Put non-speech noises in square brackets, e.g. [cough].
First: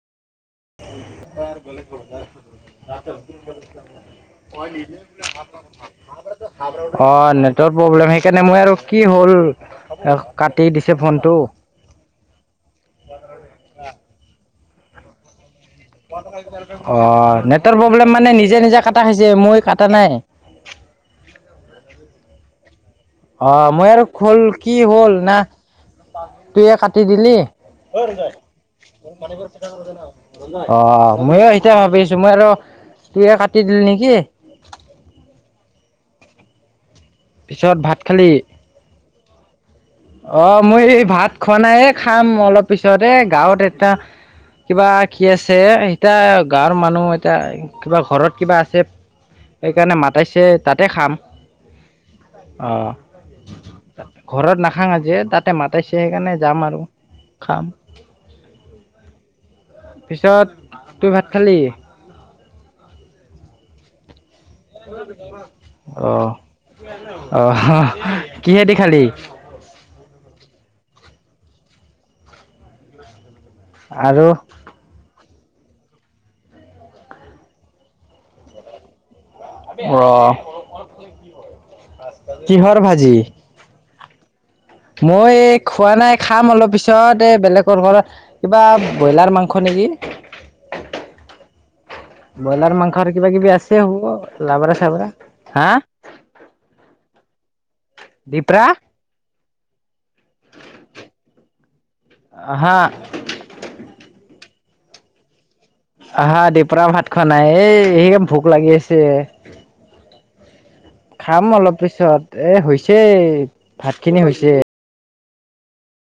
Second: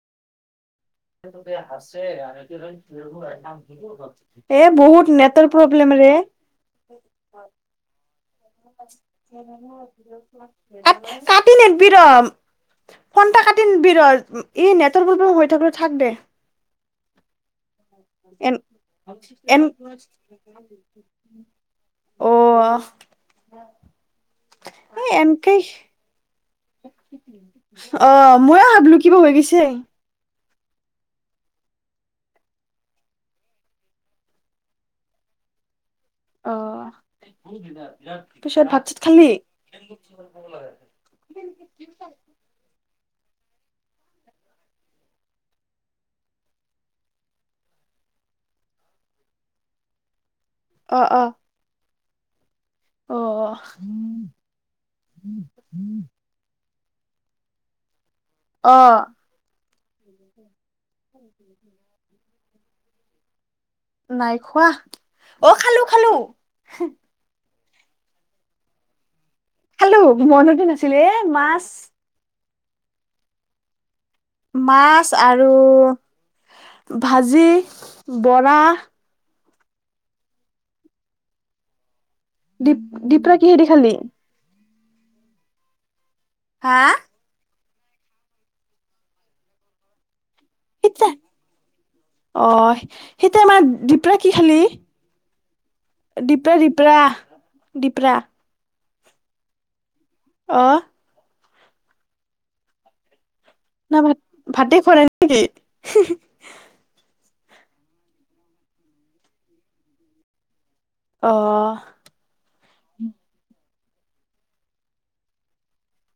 এ, বহুত নেট নেটৰ প্ৰব্লেম ৰে। অ' নেটৰ প্ৰব্লেম সে কাটি দিছে কাত ফোনটো। কাতি নেদবি ৰ'। ফোন তই কাতি নিদবি ৰ' এই নেটৰ প্ৰব্লেম হৈ থাক দে অ'নেটৰ প্ৰব্লেম মানে এন নিজে, নিজে কটা খাইছে এন মই কটা নাই। অ', অ' মই আৰু খল কি হ'ল না এনকে তুইয়ে কাটি দিলি? অ' ময়ো ময়ো ভাবিলো কিবা হৈ গৈছে সেইটোৱেই ভাবি আছোঁ, মই আৰু তুইয়ে কাটি দিল নেকি? অ' পিছত ভাত খালি? পিছত ভাত-চাত খালি? অ' মই এই ভাত খোৱা নাই, এ খাম অলপ পিছত এ গাঁৱত এটা কিবা কি আছে এতিয়া গাঁৱৰ মানুহ এতিয়া কিবা ঘৰত কিবা আছে সেইকাৰণে মাতাইছে তাতে অ খাম। অ অ' ঘৰত নাখাং আজি, এ তাতে মাতাইছে সেইকাৰণে যাম আৰু খাম। অ', পিছত তুই ভাত খালি? নাই খোৱা। অ খালো খালো অ' [unintelligible] কিহেদি খালি? খালোঁ মনতে নাছিলে এ মাছ আৰু? মাছ আৰু ভাজি, বৰা অ', কিহৰ দিপ- ভাজি দিপৰা কি হে দি খালি? মই এ খোৱা নাই খাম অলপ হা পিছত। তে বেলেগৰ ঘৰ কিবা বইলাৰ মাংস নেকি? [unintelligible] ব্ৰইলাৰ মাংসৰ কিবা অ'সেই কিবি তাৰমা আছে হ'ব দীপৰা কি খালি? লাবৰা চাবৰা হা দিপৰা, দিপৰা, দিপৰা? দিপৰা? অ', আহা না ভাত ভাতে খোৱা নাই নেকি? আহা দিপৰা ভাত খোৱা নাই এই সেই [unintelligible] ভোক লাগি আছে। খাম অ অলপ পিছত এ, হৈছে ভাত খিনি হৈছে।